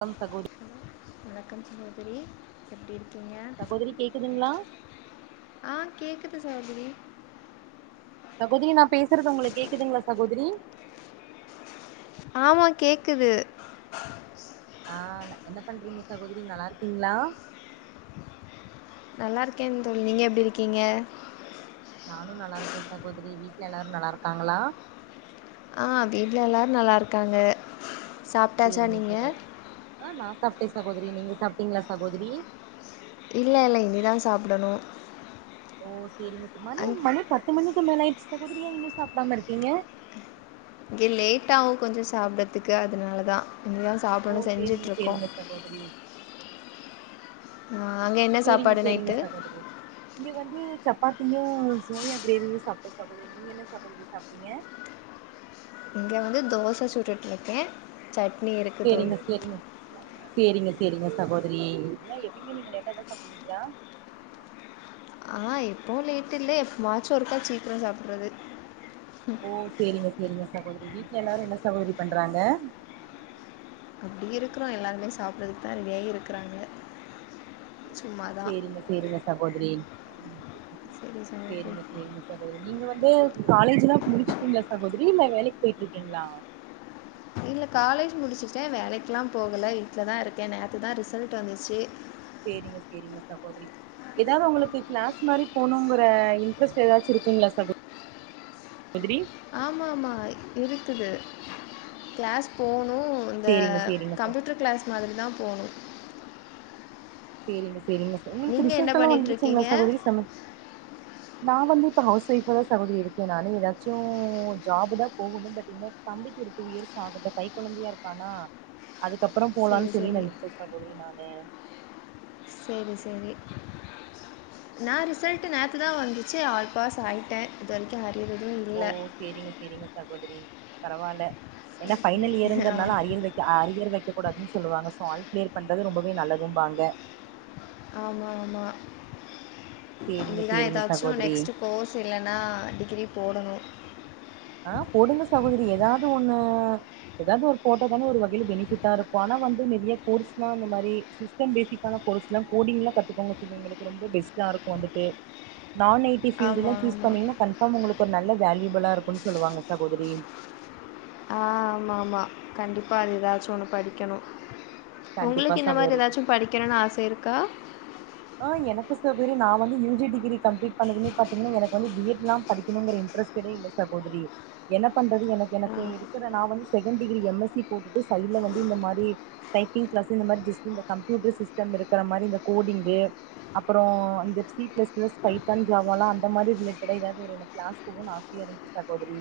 Come சகோ வணக்கம் சகோதரி எப்டி இருக்கீங்க கோதரி கேக்குதுங்ளா ஆ கேக்குது சகோதரி சகோதரி நா பேசறது உங்களுக் கேக்குதுங்ளா சகோதரி ஆமா கேக்குது ஆ ந என்ன பண்றீங்க சகோதரி நல்லாருக்கீங்ளா நல்லாருக்கே தோழி நீங்க எப்டி இருக்கீங்க நானு நல்லாருக்கே சகோதரி வீட்ல எல்லாரு நல்லாருக்காங்ளா ஆ வீட்ல எல்லாரு நல்லாருக்காங்க சேரிங்க சகோத் ஆ நா சாப்ட்டே சகோதரி நீங்க சாப்ட்டீங்ளா சகோதரி இல்ல இல்ல இனிதா சாப்டணு ஓ சேரிங்க ஸ் மணி அங் மணி பத்து மணிக்கு மேல ஆயிர்ச்சு சகோதரி ஏ இன்னு சாப்டாம இருக்கீங்க இங்க லேட்டாவு கொஞ்ச சாப்ட்றத்துக்கு அதுனால தா இனிதா ஓ சாப்டணு சேரிங்க செஞ்சுட்ருக்கோ சேரிங்க சகோதரி ஆ அங்க என்ன சேரிங்க சாப்பாடு சேரிங்க நைட்டு சகோதரி இங்க வந்து சப்பாத்தியு சோயா கிரேவியு சாப்ட்ட சகோதரி நீங்க என்ன சகோதரி சாப்ட்டீங்க இங்க வந்து தோச சுட்டுட்ருக்கே சட்னி இருக் சேரிங்க சேரிங்க சேரிங்க சேரிங்க சகோதரி ஏ எப்பயுமே நீங்க லேட்ட தா சாப்டுவீங்ளா ஆ எப்பவு லேட் இல்ல எப்பமாச்சு ஒருக்கா சீக்கிர சாப்பிட்றது ஓ சேரிங்க சேரிங்க சகோதரி வீட்டல எல்லாரு என்ன சகோதரி பண்றாங்க அப்டி இருக்குறோ எல்லாருமே சாப்பிட்றதுக்கு தா ரெடியாகி இருக்குறாங்க சேரிங்க சேரிங்க சகோதரி சரி சரி சேரிங்க சேரிங்க சகோ நீங்க வந்து காலேஜ்லா முடிச்சுட்டீங்ளா சகோதரி இல்ல வேலைக்கு போயிட்ருக்கீங்ளா இல்ல காலேஜ் முடிச்சுட்டே வேலைக்குலா போகல வீட்ல தா இருக்கே நேத்து தா ரிசல்ட் வந்துச்சு சேரிங்க சேரிங்க சகோ எதாவ்து ஒங்களுக்கு கிளாஸ் மாரி போனுங்குற இன்ட்ரெஸ்ட் எதாச்சு இருக்குங்ளா சகோ கோதிரி ஆமாம்மா இருக்குது கிளாஸ் போணு இந்த சேரிங்க சேரிங்க ச கம்ப்யூட்டர் கிளாஸ் மாதிரி தா போணு சேரிங்க சேரிங்களா சாகோ உங்களுக்கு நீங்கள் என்ன ரிசல்டெல்லா வந்துருச்சுங்ளா பண்ணிகிட்ருக்கீங்க சகோதரி செம நா வந்து இப்ப ஹவுஸ் ஒய்ஃப தா சகோதிரி இருக்கே நானு எதாச்சு ஜாப்பு தா போகணு பட் இன்னு தம்பிக்கு ஒரு டூ இயர்ஸ் அகட்டு கைக்கொழந்தையா இருக்கானா அதுக்கப்பற சரி போலானு சொல்லி சரி நெனைக்கிறே சகோதரி நானு சேரி சேரி நா ரிசல்ட்டு நேத்து தா வந்துச்சு ஆல் பாஸ் ஆயிட்டே இது வரைக்கு அறியர் எதுவு ஓ இல்ல சேரிங்க சேரிங்க சகோதரி பரவால்ல ஏனா ஃபைனல் ஆ இயருங்கிறதுனால அறியல் வெக் இ அறியர் வெக்க கூடாதுன் சொல்லுவாங்க சோ ஆல் கிளியர் பண்றது ரொம்பவே நல்லதும்பாங்க ஆமாம்மா சேரிங்க இனிதா சேரிங்க எதாச்சு சகோதரி நெக்ஸ்ட்டு கோர்ஸ் இல்லனா டிகிரி போடணு ஆ போடுங்க சகோதரி எதாவ்து ஒன்னு எதாவ்து ஒரு போட்ட தான ஒரு வகையைல பெனிஃபிட்டா இருக்கு ஆனா வந்து நெறையா கோர்ஸ்லா இந்த மாரி சிஸ் ஸ்டம் பேசிக்கான கோர்ஸ்லா கோடிங்லா கத்துக்கோங்க இது ஒங்களுக்கு ரொம்ப பெஸ்ட்டா இருக்கு வந்துட்டு நான் ஐ டி டி ஃபீல்டுலா ஆமாம் சூஸ் ஆமாம் பண்ணீங்கனா கன்பார்ம் உங்களுக்கு ஒரு நல்ல வேல்யூபலா இருக்குன்னு சொல்லுவாங்க சகோதரி ஆ ஆமாம்மா கண்டிப்பா அது எதாச்சு ஒன்னு படிக்கணு கண்டிப்பா ஒங்களுக்கு இந்த மாரி சகோதரி எதாச்சு படிக்கணுனு ஆச இருக்கா ஆ எனக்கு சகோத்ரி நா வந்து யூ ஜி டிகிர கம்ப்ளீட் பண்ணதுமே பாத்தீங்னா எனக்கு வந்து பி எட் லா படிக்கணுங்கிற இன்ட்ரஸ்டடே இல்ல சகோதரி என்ன பண்றது எனக்கு எனக்கு எடுக்குற நா வந்து second degree M S C போட்டுட்டு சைட்ல வந்து இந்த மாரி டைப்பிங் கிளாஸு இந்த மாரி ஜஸ்ட் இந்த கம்ப்யூட்டர் சிஸ்டம் இருக்குற மாரி இந்த கோடிங்கு அப்பறோ இந்த சி பிளஸ் பிளஸ் பைத்தான் ஜாவலா அந்த மாரி ரிலேட்டட எதாவ்து ஒரு எனக்கு கிளாஸ் போகணுன் ஆசையா இருந்ச் கே சகோதரி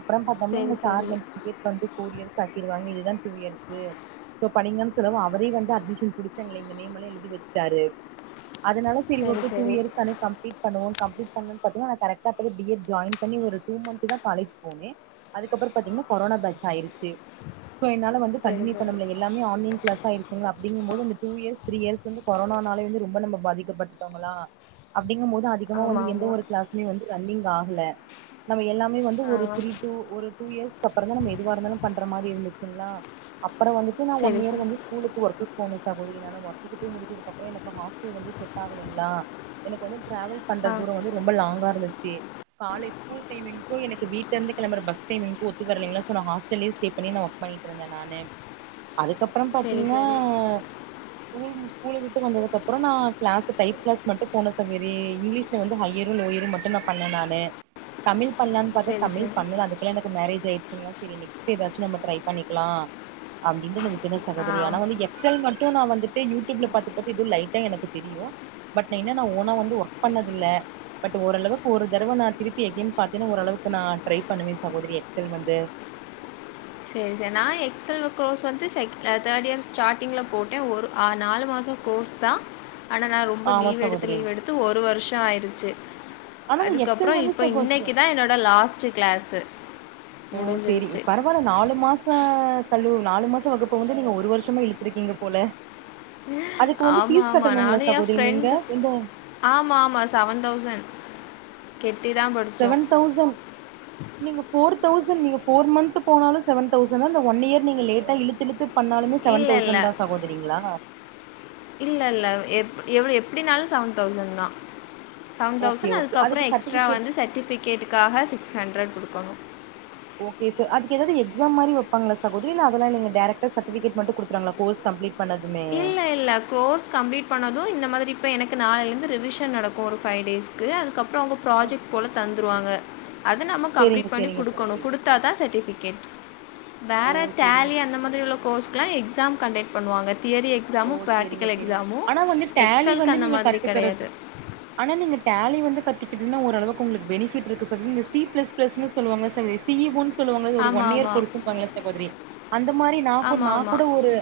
அப்பறம் பாத்தம்னா சரி எங்க சரி சார் வந்து திட்டீட் வந்து ஃபோர் இயர்ஸ் ஆச்சு இது வாங்க இதுதா டூ இயர்ஸு சோ படிங்கன் சொல்லவு அவரே வந்து அட்மிஷன் புடிச்சு அங்களே எங்க நேம் எல்லா எழுதி வச்சுட்டாரு அதனால செரி சரி ஓகே டூ சரி இயர்ஸ் தானே கம்ப்ளீட் பண்ணுவோன் கம்ப்ளீட் பண்ணுன் பாத்தீங்னா நா கரெக்டா அப்பதா பி எட் ஜாயின் பண்ணி ஒரு டூ மந்த்து தா காலேஜ் போனே அதுக்கப்பற பாத்தீங்னா கொரோனா பேஜ் ஆயிருச்சு சோ என்னால வந் சரி கண்டியூ பண்ண சரி முடில எல்லாமே ஆன்லைன் கிளாஸ்ஸா அப்டிங் போது ட்உ இயர்ஸ் த்ரீ இயர்ஸ் வந்து கொரோனால வந் நம்ப பாதிக்கப்பட்டோங்களா அப்டிங்கும் போது அதிகமா வந்து ஆமாம் எந்த ஆமாம் ஒரு கிளாஸ்சும் வந்து ரன்னிங் ஆகல நம்ம எல்லாமே வந்து ஒரு ஆ த்ரீ ட்உ ஒரு ட்உ இயர்ஸ்கு அப்புறம் தா நம்ப எதுவா இருந்தாலு பண்ற மாரி இருந்துச்சுங்ளா அப்புறம் வந்துட்டு நான் ஒன் சரி இயர் சரி வந்து ஸ்குலுக்கு ஒர்க்கு போனே சகோதரி நா ஒர்க்குக் போயி முடிச்சதுக்கப்புற எனக்கு ஹாஸ் வந்து செட் ஆகலைங்களா எனக்கு வந்து ட்ரெவல் பண்ற ஆ தூரம் வந்து ரொம்ப லாங்கா இருந்துச்சு காலேக்கு டீமிக்கும் எனக்கு வீட்ல இருந்து கெளம்ர பஸ் டைமிங்க ஒத்து வர்லைங்களா சோ நா ஹாஸ்டல்ல ஸ்டே பண்ணி நா ஒர்க் பண்ணிட் ட்ருந்தேன் நானு அதுக்கப் றம் சரி பாத்தீங்கனா சரி ஸ்கூல் மு ஸ்கூல் விட்டு வந்தது அப் புறம் நா க்ளாஸு டைப் க்ளாஸ் மட்டும் போன சங்கரி இங்கிலீஷ்ல வந்து ஹையரும் லோயரும் மட்டு நா பண்ணேன் நானு தமிழ் பண்ணலானு பாத்தே சரி தமிழ் சரி பண்ல அதுக்குள்ள எனக்கு மேரேஜ் ஆயி ச்சு அதா நெக்ஸ்ட் நம்ம ட்ரை பண்ணிக்கலா அப்டின்டு நா விட்டுடே ஆ சகோரி ஆனா வந்து எக் சல் மட்டு நா வந்துட்டு யூடியூப்ல பாத்து பாத்து எதோ லைட்டா எனக்கு தெரியும் பட் நான் என்னன்னா ஓனா வந்து ஒர்க் சரி பண்ணது இல்ல பட் ஓரளவுக்கு ஒரு தரவ நா திருப்பி எகெய்ன் பாத்தீனா ஓரளவுக்கு நா ட்ரை பண்ணுவே சகோதரி எக்செல் வந்து சரி சரி நா எக்செல் கோர்ஸ் வந்து செக் தேர்ட் இயர் ஸ்டார்ட்டிங்கில் போட்டேன் ஒரு நாலு மாசம் கோர்ஸ் தா ஆனா நா ரொம்ப ஆமா லீவ் எடுத்து சகோதரி லீவ் எடுத்து ஒரு வருஷம் ஆயிடுச்சு ஆனா இந்த எக்ஸல் அதுக்கப்புறம் வந்து இப்ப சகோதரி இன்னைக்குதா என்னோட லாஸ்ட் கிளாஸு ஓ செரி முடிஞ்சிருச்சு பர ல நாலு மாசம் தழு நாலு மாசம் வகுப்பு வந்து நீங்க ஒரு வருஷமா இழுத்துருக்கீங்க போல அதுக்கு வந்து ஆமாம் பீஸ் கட்டணுங்களா சகோதரி நீங்க இந்த ஆமா ஆமா செவன் தௌசண்ட் கெட்டி தா படு செவன் தௌசண்ட் நீங்க ஃபோர் தௌசண்ட் நீங்க ஃபோர் மந்த்த் போனாலு செவன் தௌசண்னா இந்த ஒன் இயர் நீங்க லேட்டாக இழுத்துழுத்து பண்ணாலுமே செவன் இல்லை தௌசண்ட் தான் சகோதரீங்ளா இல்ல இல்ல எப் எப்டினாலு செவன் தௌசண்ட் தான் செவன் ஓகே தௌசண்ட் ஓகே அதுக்கப்றோ அதுக்கு எக்ஸ்ட்ரா சர்டிபிகேட் வந்து சர்டிஃபிகேட்டுக்காக சிக்ஸ் ஹண்ட்ரட் கொடுக்கணும் ஓகே ச அதுக்கு ஏதாவது எக்ஸாம் மாி வப்பாங்களாக சகோதரி இல்ல அதல்லா இல்ல ங்க டைரக்டா சர்டிபிகேட் மட்டும் கொடுத்துறுவாங்ளா கோர்ஸ் கம்ப்ளீட் பண்ணதுமே இல்ல ல்ல கோர்ஸ் கம்ப்ளீட் பண்ணதும் இந்த மாதிரி இப்ப எனக்கு நாளைல இருந்து ரிவிஷன் நடக்கும் ஒரு ப்ஹை டேஸ் க்கு அதுக்கபுறம் அவங்க ஆ ப்ராஜெக்ட் போல தந்துருவாங்க அத நம்ம சேரிங்க கம்ப்லீட் பண்ணி சேரிங்க குடுக்கணும் சகோதரி குடு த்தா தா சர்ட்டிபிகேட் ஓ வேற சேரிங்க டேலி அந்த மாதிரி உள்ள க் கோர்ஸ்க்கெல்லா எக்ஸாம் கண்டெக் பண்ணுவா தியரி எக் ஓ ஸாமும் சேரிங்க ப்ராக்டிக்கல் சேரிங்க எக்ஸாமும் ஆனா வந்து டேலி எக்செல்கு வந்து அந்த நீங்க மாதிரி கத்துக்கறது கெடையாது ஆனா நீங்க டேலி வந்து கத்திக்கிட்டுன்னா ஓரளவுக்கு உங்களுக் பெனிபிட் இருக்கு சி பிளஸ் பிளஸ்சு சொல்வாங்க சங் தீவுன் சொல்லுவங்கள ஒரு ஆமாம் ஒன் இயர் ஆமாம் கோர்ஸ்சுனு சொல்லுவாங்ளே சகோதரி அந்த மாரி நா கூ ஆமாம் நா கூட ஆமாம் ஒரு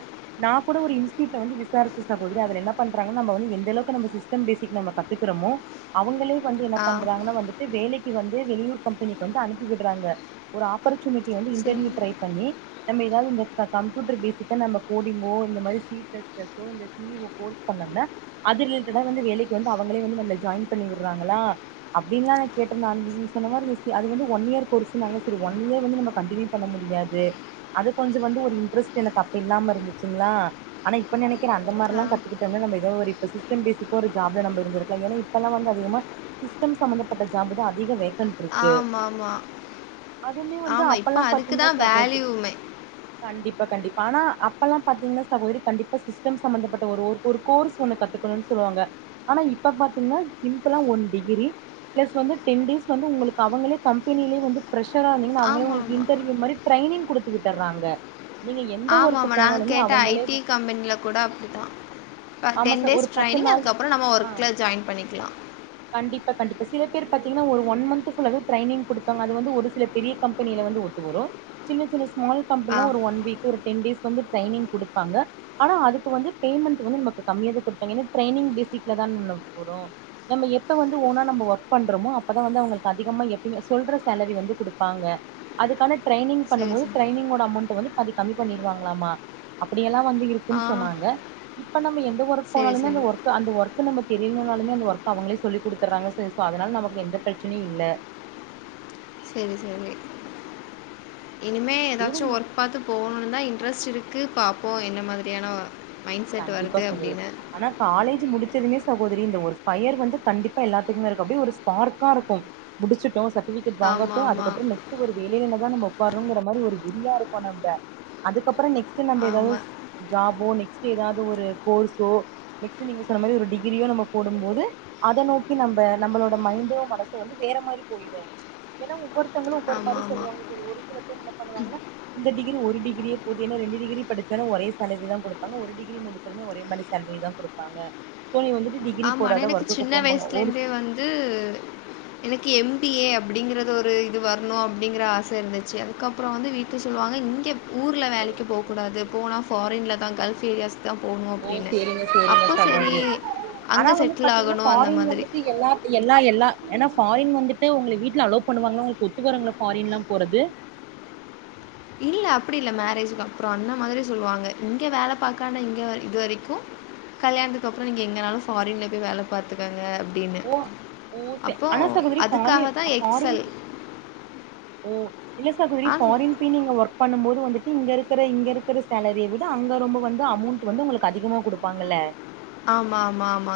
நான் கூட ஒரு இன் ஸ்ட்யூட்ல வந்து விசாரிச்ச சகோதரி அதுல என்ன பண்றாங்க நம்ம வந்து எந்தளவு நம்ம சிஸ்டம் பேசிக் நம்ம கத்துக்றோமோ அவங்களே வந்து என்ன ஆ பண்றாங்கனா வந்துட்டு வேலைக்கு வந்து வெளியூர் கம்பெனிக்கு வந்து அனுப்பி விடுறாங்க ஒரு ஆப்பர்ச்சுனிட்டி வந்து சரி. இன்டர்வியூ ட்ரை பண்ணி நம்ம எதாது இந்த கம்ப்யூட்டர் பேஸிக்கா நம்ம கோடிங்கோ இந்த மாரி சி எஸ் எஸ் ஓ இந்த சீ ஈ ஓ கோர்ஸ் பண்ணோன அது ரிலேட்டடா வந்து வேலக்கு வந்து அவங்களே வந்து நம்ல ஜாயின் பண்ணி விடுறாங்களா அப்டின்லா நா கேட்டுந்த நீங்க சொன்ன மாரி அது வந்து ஒன் இயர் கோர்ஸ்ன்னாங்க சரி ஒன் இயர் வந்து கண்டினி யூ பண்ண முடியாது அது கொஞ்சம் வந்து ஒரு இன்ட்ரெஸ்ட் எனக்கு அப்ப இல்லாம இருந்துச்சுங்களா ஆனா இப்ப நினைக்றே அந்த ஆ. மார்லா கத்துக்கிட்டம்னா நம்ம ஏதோ ஒரு ஸ்டம் பேஸிக்கா ஒரு ஜாப்ல நம்ம இருந்திருக்கலா ஏனா இப்பல்லா வந்து அதிகமா சிஸ்டம் சம்பந்தப்பட்ட ஜாப் தா அதிக வேகண்ட் ட்ருக்கு ஆமாமா. அதுமே வந்து ஆமா. இப்ப அப்பல்லா அதுக்கு பாத்தீங்கன்னா தான் சகோதரி வேல்யூமே. கண்டிப்பா கண்டிப்பா ஆனா அப்பல்லா பாத்தீங்கன்னா சகோதரி கண்டிப்பா சிஸ்டம் சம்பந்தப்பட்ட ஒரு ஒரு கோர்ஸ் ஒண்ணு கத்துக்கணுன் சொல்லுவாங்க ஆனா இப்ப பாத்தீங்ன்னா சிம்பிளா ஒன் டிகிரி ப்ளஸ் வந்து டென் டேஸ் வந்து உங்களுக்கு அவங்களே கம்பெனிலே வந்து ஃப்ரஷ்ஷரா இருந்திங்கன்னா அவுங்களே உங்களுக்கு ஆமாமா. இன்டர்வியூ மாரி ட்ரைனிங் குடுத்து விட்டறாங்க நீங்க எந்த ஒர்க்கு ஆமாமா. நாங்க போனாலுமே கேட்ட ஐடி அவங்களேதா கம்பெனில கூட அப்டித்தா ஆமா டென் சார் டேஸ் ஒரு பத்து ட்ரைனிங் நாள் அதுக்கப்றோ நம்ம ஆ ஒர்க்ல ஜாயின் பண்ணிக்லா கண்டிப்பா கண்டிப்பா சில பேர் பாத்தீங்கன்னா ஒரு ஒன் மன்த் ஃபுல்லாவே ட்ரைனிங் குடுப்பாங்க அது வந்து ஒரு சில பெரிய கம்பெனில வந் து வரு சின்ன சின்ன ஸ்மால் ஆ. கம்பெனிலா ஒரு ஒன் வீக்கு ஒரு டென் டேஸ்க்கு வந்து ட்ரைனிங் குடுப்பாங்க ஆனா அதுக்கு வந்து பேமெண்ட் வந்து நமக்கு கம்மியாதா குடுப்பாங்க ஏன்னா ட்ரைனிங் பேஸிக்ல தான நம்ம போறோ நம்ம எப்ப வந்து ஓனா நம்ப ஒர்க் பண்றோமோ அப்பதா வந்து அவுங்களுக்கு அதிகமா எப்பயுமே சொல்ற சேலரி வந்து குடுப்பாங்க அதுக்கான ட்ரைனிங் சரி, பண்ணம்போது சரி. ட்ரைனிங்கோட அமௌண்ட் வந்து பாதி கம்மி பண்ணிருவாங்களாமா அப்டியெல்லா வந்து இருக் ஆ. குன் சொன்னாங்க இப்ப நம்ம எந்த ஒர்க் சரி, போனாலுமே அந்த சரி. ஒர்க் ஸோ அந்த ஒர்க்கு நம்ம தெரிலனாலுமே அந்த ஒர்க் அவங்களே சொல்லி குடுத்துறாங்க செரி ஸோ அதனால நமக்கு எந்த பிரச்சனையு இல்ல சேரி சேரி இனிமே எதாச்சு சேரிங்க ஒர்க் பாத்து போணுன் தா இன்ட்ரெஸ்ட் இருக்கு பாப்போ என்ன மாதிரியான மைண்ட் செட் கண்டிப்பா வருது சகோதரி அப்படின்னு. ஆனா காலேஜ் முடிச்சதுமே சகோதரி இந்த ஒரு ஃபயர் வந்து கண்டிப்பா எல்லாத்துக்குமே இருக்கு அப்டியே ஒரு ஸ்பார்க்காருக்கு முடிச்சுட்டோ சர்டிஃபிகேட் வாங்கட்டு ஆமாமா. அதுக்கப்றோ நெக் ஸ்ட்டு ஒரு வேலைலதா நம்ப ஒக்காரோங்ற மாரி ஒரு வெறியா இருப்போ நம்ப அதுக்கப்றோ நெக்ஸ் ட்டு நம்ப எதாது ஆமா. ஜாபோ நெக்ஸ்ட்டு எதாவ்து ஒரு கோர்ஸோ நெக்ஸ்ட்டு நீங்க சொன்ன மாரி ஒரு டிகிரியோ நம்ம போடும்போது அத நோக்கி நம்ப நம்பளோட மைன்டு மனசு வந்து வேற மாரி போய்ரு ஏனா ஒவ்வொருத்தவங்களு ஒவ்வொரு மாரி ஆமாமா. சொல்லுவாங்க செரி ஒரு சில பேர் என்ன பண்ணுவாங்கனா இந்த டிகிரி ஒரு டிகிரியே போது என்னா ரெண்டு டிகிரி படிச்சாலு ஒரே சேலரி தா குடுப் பாங்க ஒரு டிகிரி முடிச்சாலுமே ஒரே மாரி சேல்ரி தா குடுப்பாங்க ஸோ நீ வந்துட்டு டிகிரி ஆமா ஆனா போடாத எனக்கு ஒர்க்குக்கு சின்ன போம்பாங்க ஒரு வயசுலேந்தே வந்து எனக்கு எம் பி ஏ அப்டிங்கறது ஒரு இது வர்ணுஅப்டிங்கற ஆச இருந்துச்சு அதுக்க ப்றோ வந்து வீட்ல சொல்வாங்க இங்க ஊர்ல வேலைக்கு போக்கூடாது போனா ஃபாரின்ல தா கல்ஃப் ஏரியாஸ் தா போணு ஓ அப்டின்னு சேரிங்க சேரிங்க அப்ப சேரி சகோதரி ஆனா அங்க வந்து செட்டில் பாத்தீங்கன்னா ஆகணு அந்த ஃபாரின் மாதிரி வந்துட்டு எல்லா எல்லா எல்லா ஏனா ஃபாரின் வந்துட்டு உங்ள வீட்ல அலோவ் பண்ணுவாங்களா உங்ளுக்கு ஒத்து வருங்ளா ஃபாரின்லா போறது இல்ல அப்டி இல்ல மேரேஜுக்கப்றோ அந்த மாரி சொல்லுவாங்க இங்க வேல பாக்லான்னா இங்க இது வரைக்கு கல்யாணத்துக்கப்றோ நீங்க எங்கனாலு ஃபாரின்ல போய் வேல பாத்துக்கங்க அப்டினு ஓ ஓ சே அப்போ ஆனா சகோதரி அதுக்காக ஃபாரின் தா ஃபாரின் எக்ஸல் ஓ இல்ல சகோதரி ஆ ஃபாரின் நீங்க ஒர்க் பண்ணும் போது வந்துட்டு இங்க இருக்ற இங்க இருக்ற சேலரிய விட அங்க ரொம்ப வந்து அமௌண்ட் வந்து உங்ளுக்கு அதிகமா குடுப் பாங்கல ஆமாமாமா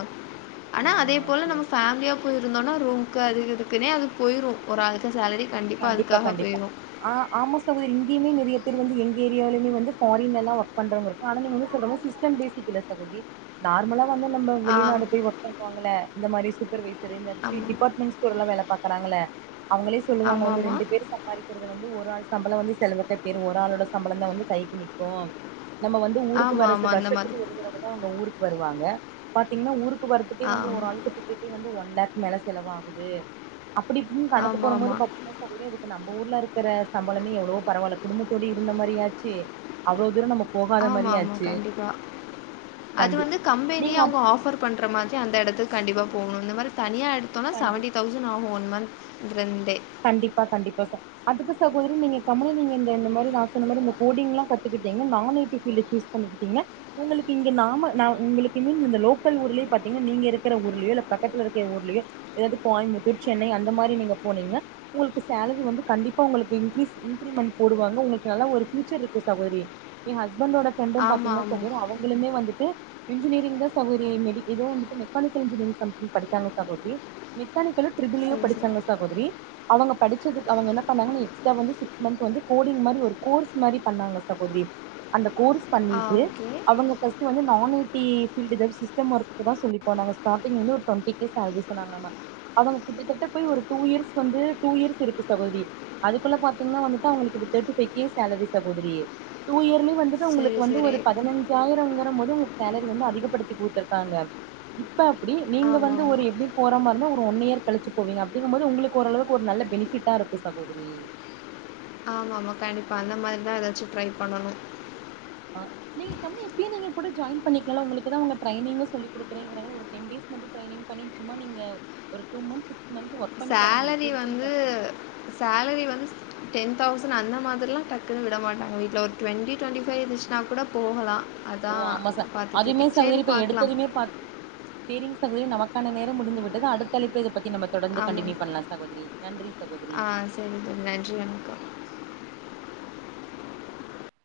ஆனா அதே ஆ போல சரி நம்ம ஃபேம்லியா போயிருந்தோனா ரூம்க்கு அதுக்கு இதுக்குனே அது போயிரு ஒரு ஆளுக்கா சேலரி கண்டிப்பா அதுக்காக போயிரு ஆ ஆமா சகோதரி இங்கியுமே நெறய பேர் வந்து எங்க ஏரியாலையுமே வந்து ஃபாரின்லல்லா ஒர்க் பண்றவங்க இ ஆனா நீங்க வந்து சொல்ற மாரி சிஸ்டம் பேஸிக் இல்ல சகோத்ரி நார்மலா வந்து நம்ம ஆ, வெளிநாடு போய் ஒர்க் பன்னுவாங்கல்ல இந்த மாரி சூப்பர்வைசரு இந்த சி ஆமா. டிபார்ட்மெண்ட்ஸ் கூடல்லா வேல பாக்கறாங்கள்ள அவுங்களே சொல்லுவாங்க இன்னு ஆமாமா. ரெண்டு பேர் சம்பாரி கிறது வந்து ஒரு ஆள் சம்பளோ வந்து செலவுக்கே போயிரு ஒரு ஆளோட சம்பளந்தா வந்து கைக்கு நிக்கு நம்ம வந்து ஊருக்கு வர்றது ஆமாமா. அந்த மாதிரி. வருஷத்துக்கு ஒரு தரவதா அவுங்க ஊருக்கு வருவாங்க பாத்தீங்கனா ஊருக்கு வர்றதுக்கே ஆ. வந்து ஒரு ஆளுக்கு டிக்கெட்டே வந்து ஒன் லேக் மேல செலவாகுது அப்டி இப்டின்னு கணக்கு போடும்போது ஆமாமா. இல்ல சகோதரி இதுக்கு நம்ம ஊர்ல இருக்கற சம்பளமே எவ்ளவோ பரவால குடும்பத்தோடயு இருந்த மாரி ஆச்சு அவ்ளோ தூரோ நம்ம போகாத ஆமாமா. மாரியாச்சு கண்டிப்பா. அது கண்டி வந்து கம்பெனியே நீங்க அது அவுங்க ஆஃபர் பண்ற மாதிரி அந்த எடத்துக்கு கண்டிப்பா போகுனு இந்த மாரி தனியா எடுத்தோனா கண்டி செவன்டி தௌச இ நாங்க ஒன் மந்த் ரெண்டு கண்டிப்பா கண்டிப்பா ச அதுக்கு சகோதரி நீங்க கம்முனு நீங்க இந்த இந்த மாரி நா சொன்ன மாரி இந்த கோடிங்கெல்லா கத்துக்கிட்டீங்கனா நானூத்தி சில்லி சூஸ் பண்ணிக்கிட்டீங்க உங்களுக்கு இங்க நாம நா உங்களுக்கு இன்னு இந்த லோக்கல் ஊர்லயே பாத்தீனா நீங்க இருக்கிற ஊர்லயோ இல்ல பக்கத்துல இருக்கிற ஊர்லயோ எதாவது கோயம்புத்தூர், சென்னை அந்த மாரி நீங்க போனீங்கனா உங்களுக்கு சேலரி வந்து கண்டிப்பா உங்களுக்கு இன்கிரீஸ் இன்கிரிமெண்ட் போடுவாங்க உங்களுக்கு நல்ல ஒரு ஃபூயூச்சர் இருக்கு சகோதரி என் ஹஸ்பண்டோட ஃப்ரெண்டு ஆமா, பாத்தீங்கன்னா ஆமா. சகோதரி அவுங்களுமே வந்துட்டு இன்ஜினியரிங்தா சகோதரி மெடி எதோ வந்துட்டு மெக்கானிக்கல் இன்ஜினியரிங் சம்திங் படிச்சாங்க சகோதரி மெக்கானிக்கலு ட்ரிள் ஈயு சரி, சரி. படிச்சாங்க சகோதரி அவுங்க படிச்சதுக்கு அவுங்க என்ன பண்ணாங்கனா எக்ஸ்ட்ரா வந்து சிக்ஸ் மந்த் வந்து கோடிங் மாரி ஒரு கோர்ஸ் மாரி பண்ணாங்க சகோதரி அந்த கோர்ஸ் ஆ, பண்ணிட்டு ஓகே. அவுங்க ஃபர்ஸ்ட் வந்து நானூத்தி ஃப்ல்டுதா சிஸ்டம் ஒர்க்குதா சொல்லி போனா ஸ்டார்டிங் ஒரு டுவெண்டி கே சாலரி சொன்னாங்கலாமா அவுங்க கிட்டத்தட்ட போய் ஒரு டூ இயர்ஸ் வந்து டூ இயர்ஸ் இருக்கு சகோதரி அதுக்குள்ள பாத்தீங்கன்னா வந்துட்டு அவுங்களுக்கு த்தேர்ட்டி ஃபைவ் கே சேலரி சகோதரி டூ இயர்லயே வந்து உங்களுக்கு சரி, வந்து சரி. ஒரு பதினஞ்சாயிரம்ங்கறம்போது உங்களுக்கு சேலரி வந்து அதிகப்படுத்தி குடுத்திருக்காங்க இப்ப அப்டி நீங்க வந்து ஒரு ஆமாமா. எப்டி போற மாரி இருந்தா ஒரு ஒன் இயர் கழிச்சு போவீங்க அப்டிங்கும்போது உங்ளுக்கு ஓரளவுக்கு ஒரு நல்லா பெனிஃபிட்டா இருக்கு சகோதரி ஆமாமா கண்டிப்பா அந்த மாரிதா எதாச்சு ட்ரை பண்ணணு ஆ நீங்க கம்மி டீ நகர் போட்டு ஜாயின் பண்ணிக்லா உங்களுக்குதா உங்க ட்ரைனீங் சொல்லி குடுக்கறேங்கறாங்கல்ல ஒரு டென் டேஸ் மட்டு ட்ரைனிங் பண்ணி சும்மா நீங்க ஒரு two months six month work பண்ணி பாருங்ளே சேலரி எப்டி இருக்குனு வந்து பாருங்க சேலரி வந்து டென் தௌசண்ட் அந்த மாதிரில்லா டக்குன்னு விட மாட்டாங்க வீட்ல ஒரு டுவெண்டி டுவெண்டி ஃவைவ் இருந்துச்சுனா கூட போகலா ஓ ஆமா சா அதுமே சகோதரி இப்ப பார்க்கலாம் எடுத்ததுமே பா சேரிங் சகோதரி நமக்கான நேரோ முடிந்து விட்டது அடுத்த அழைப்புல இத பத்தி நம்ம தொடர்ந்து ஆமாங்க கண்டினியூ பண்ணலா சகோதரி நன்றி சகோதரி ஆ சேரி தோழி நன்றி வணக்கம்